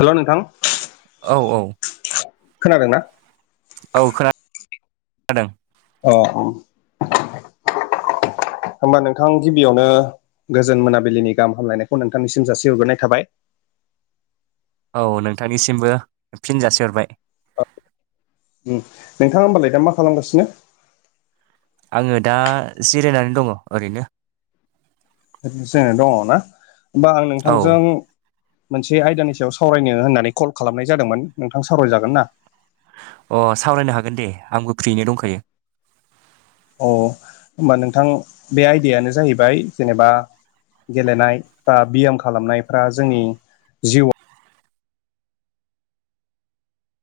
हेल ' नोंथां औ-औ खोनादोंना? औ खोनादों अ अ [unintelligible] होमबा नोंथां गिबियावनो गोजोन मोनाबिलिनि गाहाम हामलायनायखौ नोंथांनिसिम जासि हरग्रोनाय थाबाय। औ नोंथांनिसिमबो फिन जासि हरबाय। नोंथाङा होमबालाय दा मा खालामगासिनो? आङो दा जिरायनानै दङ ओरैनो। जिरायनानै दङना होमबा आं औ नोंथांजों मोनसे आयदानि सायाव सावरायनो होननानै कल खालामनाय जादोंमोन नोंथां सावरायजागोन ना? अह सावरायनो हागोन दे आंबो फ्रियैनो दंखायो। अह होमबा नोंथां बे आयदायानो जाहैबाय जेनेबा गेलेनाय बा बियाम खालामनायफ्रा जोंनि जिउआव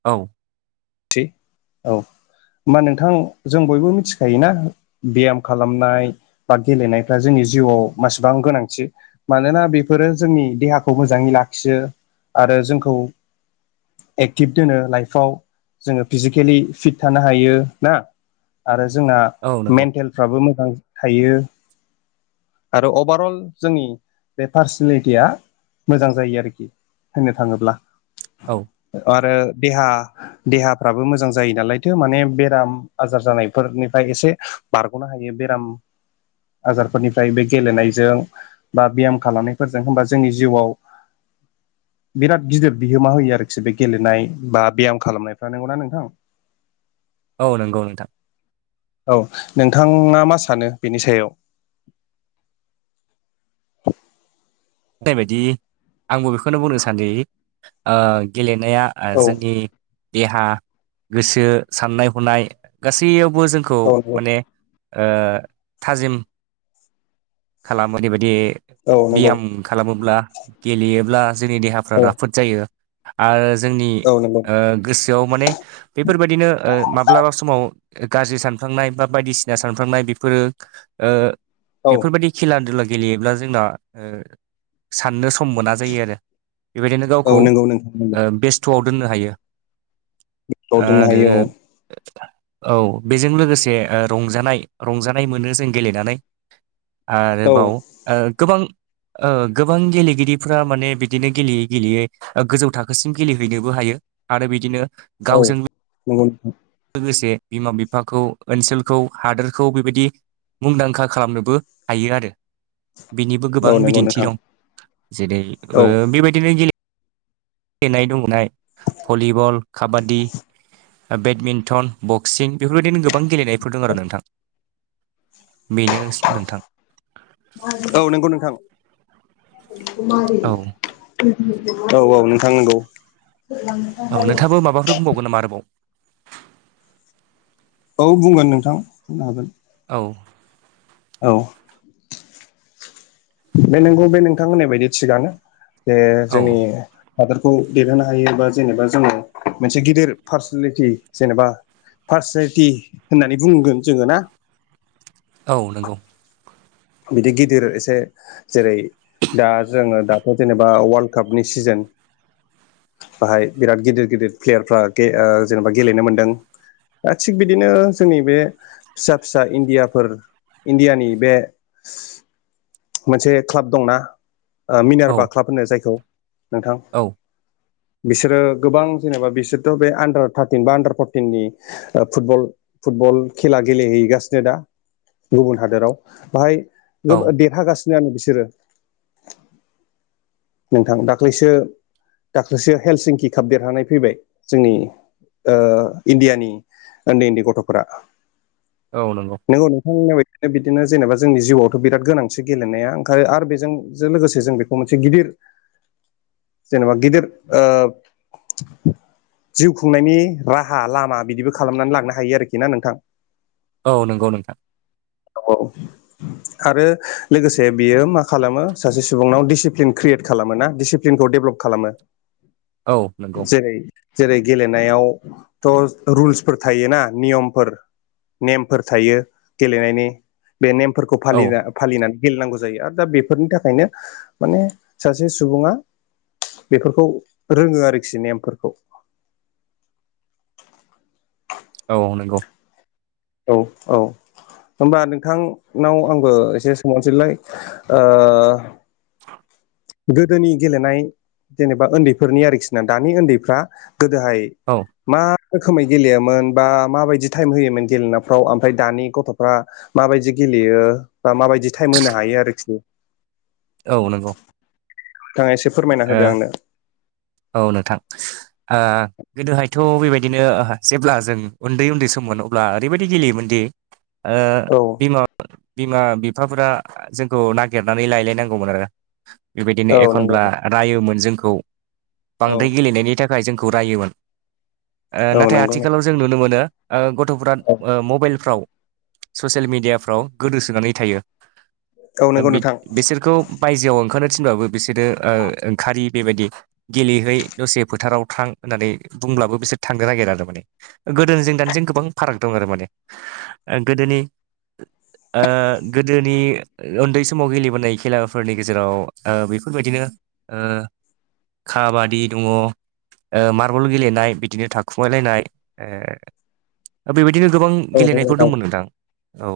औ औ होमबा नोंथां जों बयबो मिथिखायोना बियाम खालामनाय बा गेलेनायफ्रा जोंनि जिउआव मासेबां गोनांथि मानोना बेफोरो जोंनि देहाखौ मोजाङै लाखियो आरो जोंखौ एक्टिभ दोनो लाइफआव जोङो फिजिकेलि फिट थानो हायो ना आरो जोंना औ नंगौ मेन्टेल फ्राबो मोजां थायो। आरो अभारअल जोंनि बे पार्सनेलिटिया मोजां जायो आरोखि होननो थाङोब्ला औ आरो देहा देहाफ्राबो मोजां जायो नालायथो माने बेराम आजार जानायफोरनिफ्राय एसे बारग'नो हायो बेराम आजारफोरनिफ्राय बे गेलेनायजों बा बियाम खालामनायफोरजों होमबा जोंनि जिउआव बिराद गिदिर बिहोमा होयो आरोखि बे गेलेनाय बा बियाम खालामनायफ्रा नंगौना नोंथां? औ नंगौ नोंथां। औ नोंथाङा मा सानो बेनि सायाव? होननायबायदि आंबो बेखौनो बुंनो सानोदि ओ-गेलेनाया औ ओ-जोंनि देहा गोसो साननाय हनाय गासैयावबो जोंखौ औ माने ओ- थाजिम खालामो बेबायदि नंगौ औ नंगौ बियाम खालामोब्ला गेलेयोब्ला जोंनि देहाफ्रा औ राफोद जायो आरो जोंनि औ नंगौ ओ-गोसोआव माने बेफोरबायदिनो ओ-माब्लाबा समाव गाज्रि सानफ्लांनाय बा बायदिसिना सानफ्लांनाय बेफोरो ओ- औ बेफोरबायदि खेला दुला गेलेयोब्ला जोंना ओ- साननो सम मोना जायो आरो बेबायदिनो औ गावखौ नंगौ नोंथां नंगौ ओ- बेस्ट स्टआव दोननो हायो औ दोननो आरो हायो औ बेजों लोगोसे ओ-रंजानाय-रंजानाय मोनो जों गेलेनानै औ आरोबाव ओ-गोबां ओ-गोबां गेलेगिरिफ्रा माने बिदिनो गेलेयै गेलेयै ओ-गोजौ थाखोसिम गेलेहैनोबो हायो आरो बिदिनो औ गावजों नंगौ नोंथां। लोगोसे बिमा-बिफाखौ ओनसोलखौ हादोरखौ बेबायदि मुंदांखा खालामनोबो हायो आरो। बेनिबो गोबां औ नंगौ बिदिन्थि नोंथां दं। जेरै औ ओ बेबायदिनो गेले- गेलेनाय दुंनाय भलिबल, काबादि, बेडमिन्टन बक्सिं बेफोरबायदिनो गोबां गेलेनायफोर दं आरो नोंथां बेनो नोंथां औ नंगौ नोंथां औ [unintelligible] औ औ नोंथां नंगौ। औ नोंथाङाबो माबाफोर बुंबावगोन नामा आरोबाव? औ बुंगोन नोंथां बुंनो हागोन। औ औ बे नंगौ बे नोंथां होननाय बायदि थिगानो जे औ जोंनि हादोरखौ देरहोनो हायो बा जेनेबा जोंङो मोनसे गिदिर पार्सनेलिटि जेनेबा पार्सनेलिटि होननानै बुंगोन जोङो ना। औ नंगौ। बिदि गिदिर एसे जेरै दा जोङो दा जेनेबा वाल्ड कापनि सिजेन बाहाय बिराद गिदिर-गिदिर प्लेयारफ्रा गे ओ जेनेबा गेलेनो मोनदों। दा थिग बिदिनो जोंनि बे फिसा-फिसा इण्डियाफोर इण्डियानि बे मोनसे क्लाब दंना। औ मिनारबा क्लाब होनो जायखौ नोंथां। औ बिसोरो गोबां जेनेबा बिसोरथ' बे आन्दार थार्टिन बा आन्दार फरटिननि फुटबल फुटबल खेला गेलेहैगासिनो दा गुबुन हादोराव। बाहाय गो औ देरहागासिनो आरो बिसोरो नोंथां दाख्लैसो दाख्लैसो हेल्थ सिंकि काप देरहानानै फैबाय जोंनि ओ इण्डियानि उन्दै-उन्दै गथ'फोरा। औ नंगौ। नोंगौ नोंथां होननाय बादिनो बिदिनो जेनेबा जोंनि जिउआवथ' बिराद गोनांथि गेलेनाया ओंखायनो आरो बेजों जों लोगोसे जों बे- मोनसे गिदिर जेनेबा गिदिर ओ जिउ खुंनायनि राहा लामा बिदिबो खालामनानै लांनो हायो आरोखि ना नोंथां। औ नंगौ नोंथां। औ आरो लोगोसे बियो मा खालामो सासे सुबुंनाव डिसिप्लिन क्रियेट खालामोना डिसि- फ्लिनखौ डेभेलप खालामो। औ नंगौ जेरै जेरै गेलेनायावथ' रुलसफोर थायोना नियमफोर नेमफोर। थायो गेलेनायनि बे नेमफोरखौ औ फालिना फालिनानै गेलेनांगौ जायो आरो दा बेफोरनि थाखायनो माने सासे सुबुङा बेफोरखौ रोङो आरोखि नेमफोरखौ। औ नंगौ औ औ होमबा नोंथांनाव आंबो एसे सोंहरसैलाय ओ [inaudible] गोदोनि गेलेनाय जेनेबा उन्दैफोरनि आरोखि ना दानि उन्दैफ्रा गोदोहाय औ मा रोखोमै गेलेयामोन बा माबायदि टाइम होयोमोन गेलेनायफ्राव ओमफ्राय दानि गथ'फ्रा माबायदि गेलेयो बा माबायदि टाइम होनो हायो आरोखि। औ नंगौ नोंथाङा एसे फोरमायना ओ होदो आंनो। औ नोंथां ओ गोदोहायथ' बेबायदिनो जेब्ला जों उन्दै-उन्दै सममोन अब्ला ओरैबायदि गेलेयोमोनदि आ औ [unintelligible] बिमा बिफाफोरा जोंखौ नागिरनानै लायलायनांगौमोन आरो बेबायदिनो औ नंगौ एखनब्ला रायोमोन जोंखौ औ बांद्राय गेलेनायनि थाखाय थाखाय जोंखौ रायोमोन औ नाथाय नंगौ आथिखालाव जों नुनो मोनो गथ'फ औ [unintelligible] मबाइलफ्राव ससियेल मिडियाफ्राव गोदोसोनानै थायो औ नंगौ नोंथां बिसोरखौ बायजोआव ओंखारनो थिनबाबो बिसोरो ओ ओंखारि बेबायदि गेलेहै दसे फोथाराव थां होननानै बुंब्लाबो बिसोर थांनो नागिरो आरो माने गोदोनिजों दानिजों गोबां फाराग दं आरो माने। गोदोनि ओ गोदोनि उन्दै समाव गेलेबोनाय खेलाफोरनि गेजेराव ओ बेफोरबायदिनो ओ काबादि दङ। मार्बल गेलेनाय बिदिनो थाखुमायलायनाय बेबायदिनो गोबां औ नंगौ गेलेनायफोर नोंथां दंमोन नोंदां औ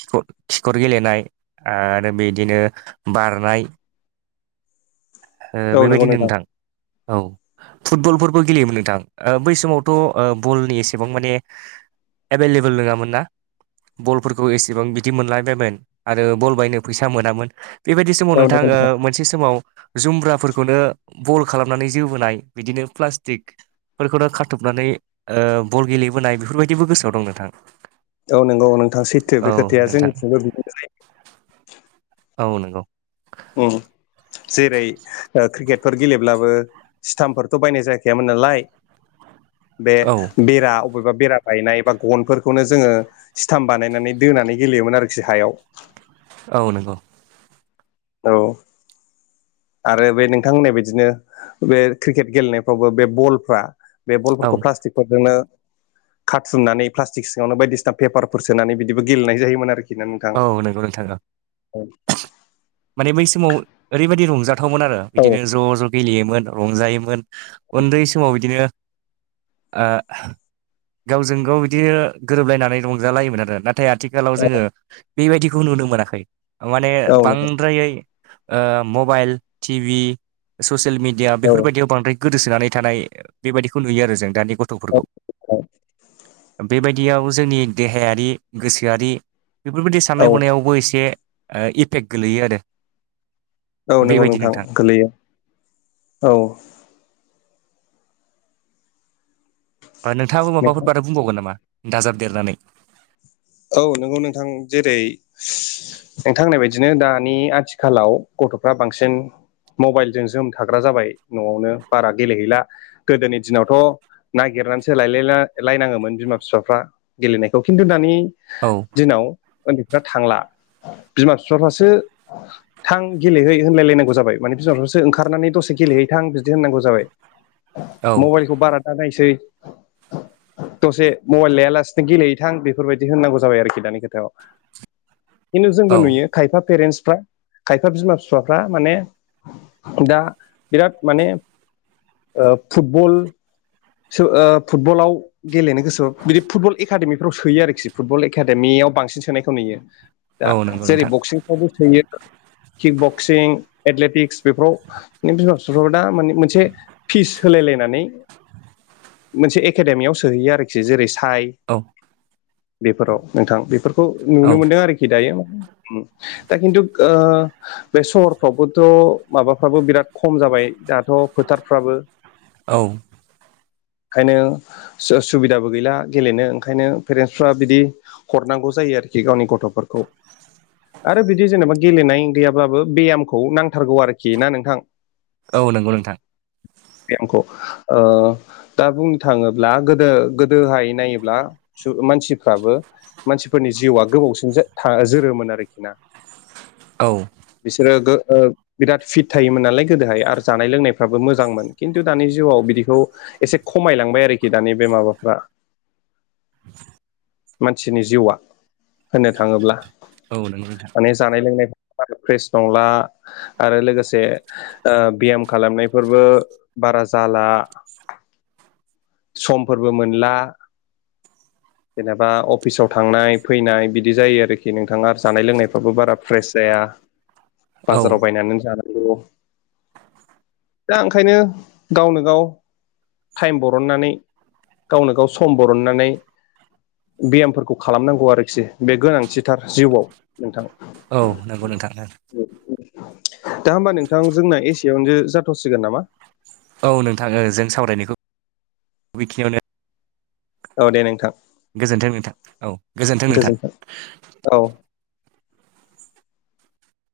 खिखर खिखर गेलेनाय आरो बिदिनो बारनाय औ नंगौ बेबायदिनो नोंथां औ फुटबलबो गेलेयोमोन नोंथां बै समावथ' बलनि एसेबां माने एभेलेबोल नङामोन ना बलफोरखौ एसे [unintelligible] बेबायदि समाव औ नोंथां नंगौ मोनसे समाव जुम्ब्राफोरखौनो बल खालामनानै जोबोनाय [inaudible] फोरफोरखौनो खाारथबनानै बल गेलेबोनाय बेफोरबायदिबो गोसोआव दं नोंथां औ नंगौ औ नोंथाङा सैथो औ बे खोथाया नोंथां जोंनिथिंबो बिदिनोलै औ नंगौ जेरै क्रिकेटफोर गेलेब्लाबो सिथामफोरथ' बायनाय जाखायामोन नालाय बे औ बेरा बबेबा बेरा बायनाय बा गनफोरखौनो जोङो सिथाम बानायनानै दोनानै गेलेयोमोन आरोखि हायाव औ नंगौ औ आरो बे नोंथां होननाय बिदिनो बे क्रिकेट गेलेनायफ्रावबो बे बलफ्रा बे औ बलफोरखौ प्लास्टिक फोरजोंनो खारथुननानै प्लास्टिक सिङावनो बायदिसिना पेपारफोर सोनानै बिदिबो गेलेनाय जायोमोन आरोखि बिनानैखां औ नंगौ नोंथां औ [unintelligible] औ माने बै समाव ओरैबायादि रंजाथावमोन आरो औ बिदिनो ज' ज' गेलेयोमोन रंजायोमोन उन्दै समाव बिदिनो गावजों गाव बिदि गोरोबलायनानै रंजालाय््् नाथाय आथिखालाव जोङो औ नंगौ मबाइल टिभि ससियेल मिडिया औ बेफोरबायदियाव बांद्राय गोदोसोनानै थानाय बेबायदिखौ नुयो आरो जों दानि गथ'फोरखौ बेबायदि [unintelligible] दियाव जोंनि देहायारि गोसोआरि बेफोरबायदि औ साननाय हनायावबो एसे [inaudible] पेक गोलैयो आरो औ नंगौ नोंथां गोलैयो औ नोंथाङाबो माबाफोर बाथा बुंबावगोन नामा दाजाब देरनानै औ नोंगौ नोंथां जेरै नोंथां होनाय बायदिनो दानि आथिखालाव गथ'फ्रा बांसिन मबाइलजों जोम थाग्रा जाबाय न'आवनो बारा गेलेहैला गोदोनि दिनावथ' नागिरनानैसो लायलाय लायनाङोमोन बिमा बिफाफ्रा गेलेनायखौ खिन्थु दानि औ दिनाव उन्दैफ्रा थांला बिमा बिफाफ्रासो थां गेलेहै होनलायलायनांगौ जाबाय माने बिमा बिफाफोरासो ओंखारनानै दसे गेलेहैथां बिदि होननांगौ जाबाय औ मबाइलखौ बारा दा नायसै दसे मबाइल लायालासेनो गेलेहैथां बेफोरबायदि बिदि होननांगौ जाबाय आरोखि दानि खोथायाव खिन्थु जोंबो औ नुयो खायफा पेरेन्टसफ्रा खायफा बिमा फिफाफ्रा माने दा बिराद माने ओ फुटबल ओ फुटबलाव गेलेनो गोसो बिदि फुटबल एकादेमिफ्राव सोयो आरोखि फुटबल एकादेमियाव बांसिन सोनायखौ नुयो दा औ नंगौ जेरै नोंथां बक्सिं बो थोयो किक बक्सिं एथलेटिक्स बेफोराव बिमा फिफाफ्रा दा माने मोनसे फिस होलायलायनानै मोनसे एकाडेमियाव सोहैयो आरोखि जेरै साय औ बेफोराव नोंथां बे फोरखौ औ नुनो मोनदों आरोखि दायो दा खिन्थु ओ बे सहरफ्रावबोथ' माबाफ्राबो बिराद खम जाबाय दाथ' फोथारफ्राबो औ ओंखायनो सुबिदाबो गैला गेलेनो ओंखायनो पेरेन्टसफ्रा बिदि हरनांगौ जायो आरोखि गावनि गथ'फोरखौ आरो बिदि जेनेबा गेलेनाय गैयाब्लाबो बेयामखौ नांथारगौ आरोखि ना नोंथां औ नंगौ नोंथां बेयामखौ ओ दा बुंनो थाङोब्ला गोदो गोदोहाय नायोब्ला मानसिफ्राबो मानसिफोरनि जिउआ गोबावसिन था जोरोमोन आरोखि ना औ बिसोरो गो ओ बिराद फिट थायोमोन नालाय गोदोहाय आरो जानाय लोंनायफ्राबो मोजांमोन खिन्थु दानि जिउआव बिदि बेखौ एसे खमायलांबाय आरोखि दानि बे माबाफ्रा मानसिनि जिउआ होननो थाङोब्ला औ नोंगौ नोंथां माने जानाय लोंनाय फ्रेस नंला आरो लोगोसे ओ ब्याम खालामनायफोरबो बारा जाला समफोरबो मोनला जेनेबा अफिसाव थांनाय फैनाय बिदि जायो आरोखि नोंथाङा जानाय लोंनायफ्राबो बारा फ्रेस जाया औ बाजाराव बायनानै जाना दा ओंखायनो गावनो गाव टाइम ब रननानै गावनो गाव सम बरननानै बेयामफोरखौ खालामनांगौ आरोखि बे गोनांथिथार जिउआव नोंथां औ नंगौ नोंथांनो दा होमबा नोंथां जोंना एसेआवनो जाथ'सिगोन नामा औ नोंथां जों सावरायनायखौ बेखिनियावनो औ दे नोंथां। गोजोन्थों नोंथां। औ गोजोन्थों नोंथां औ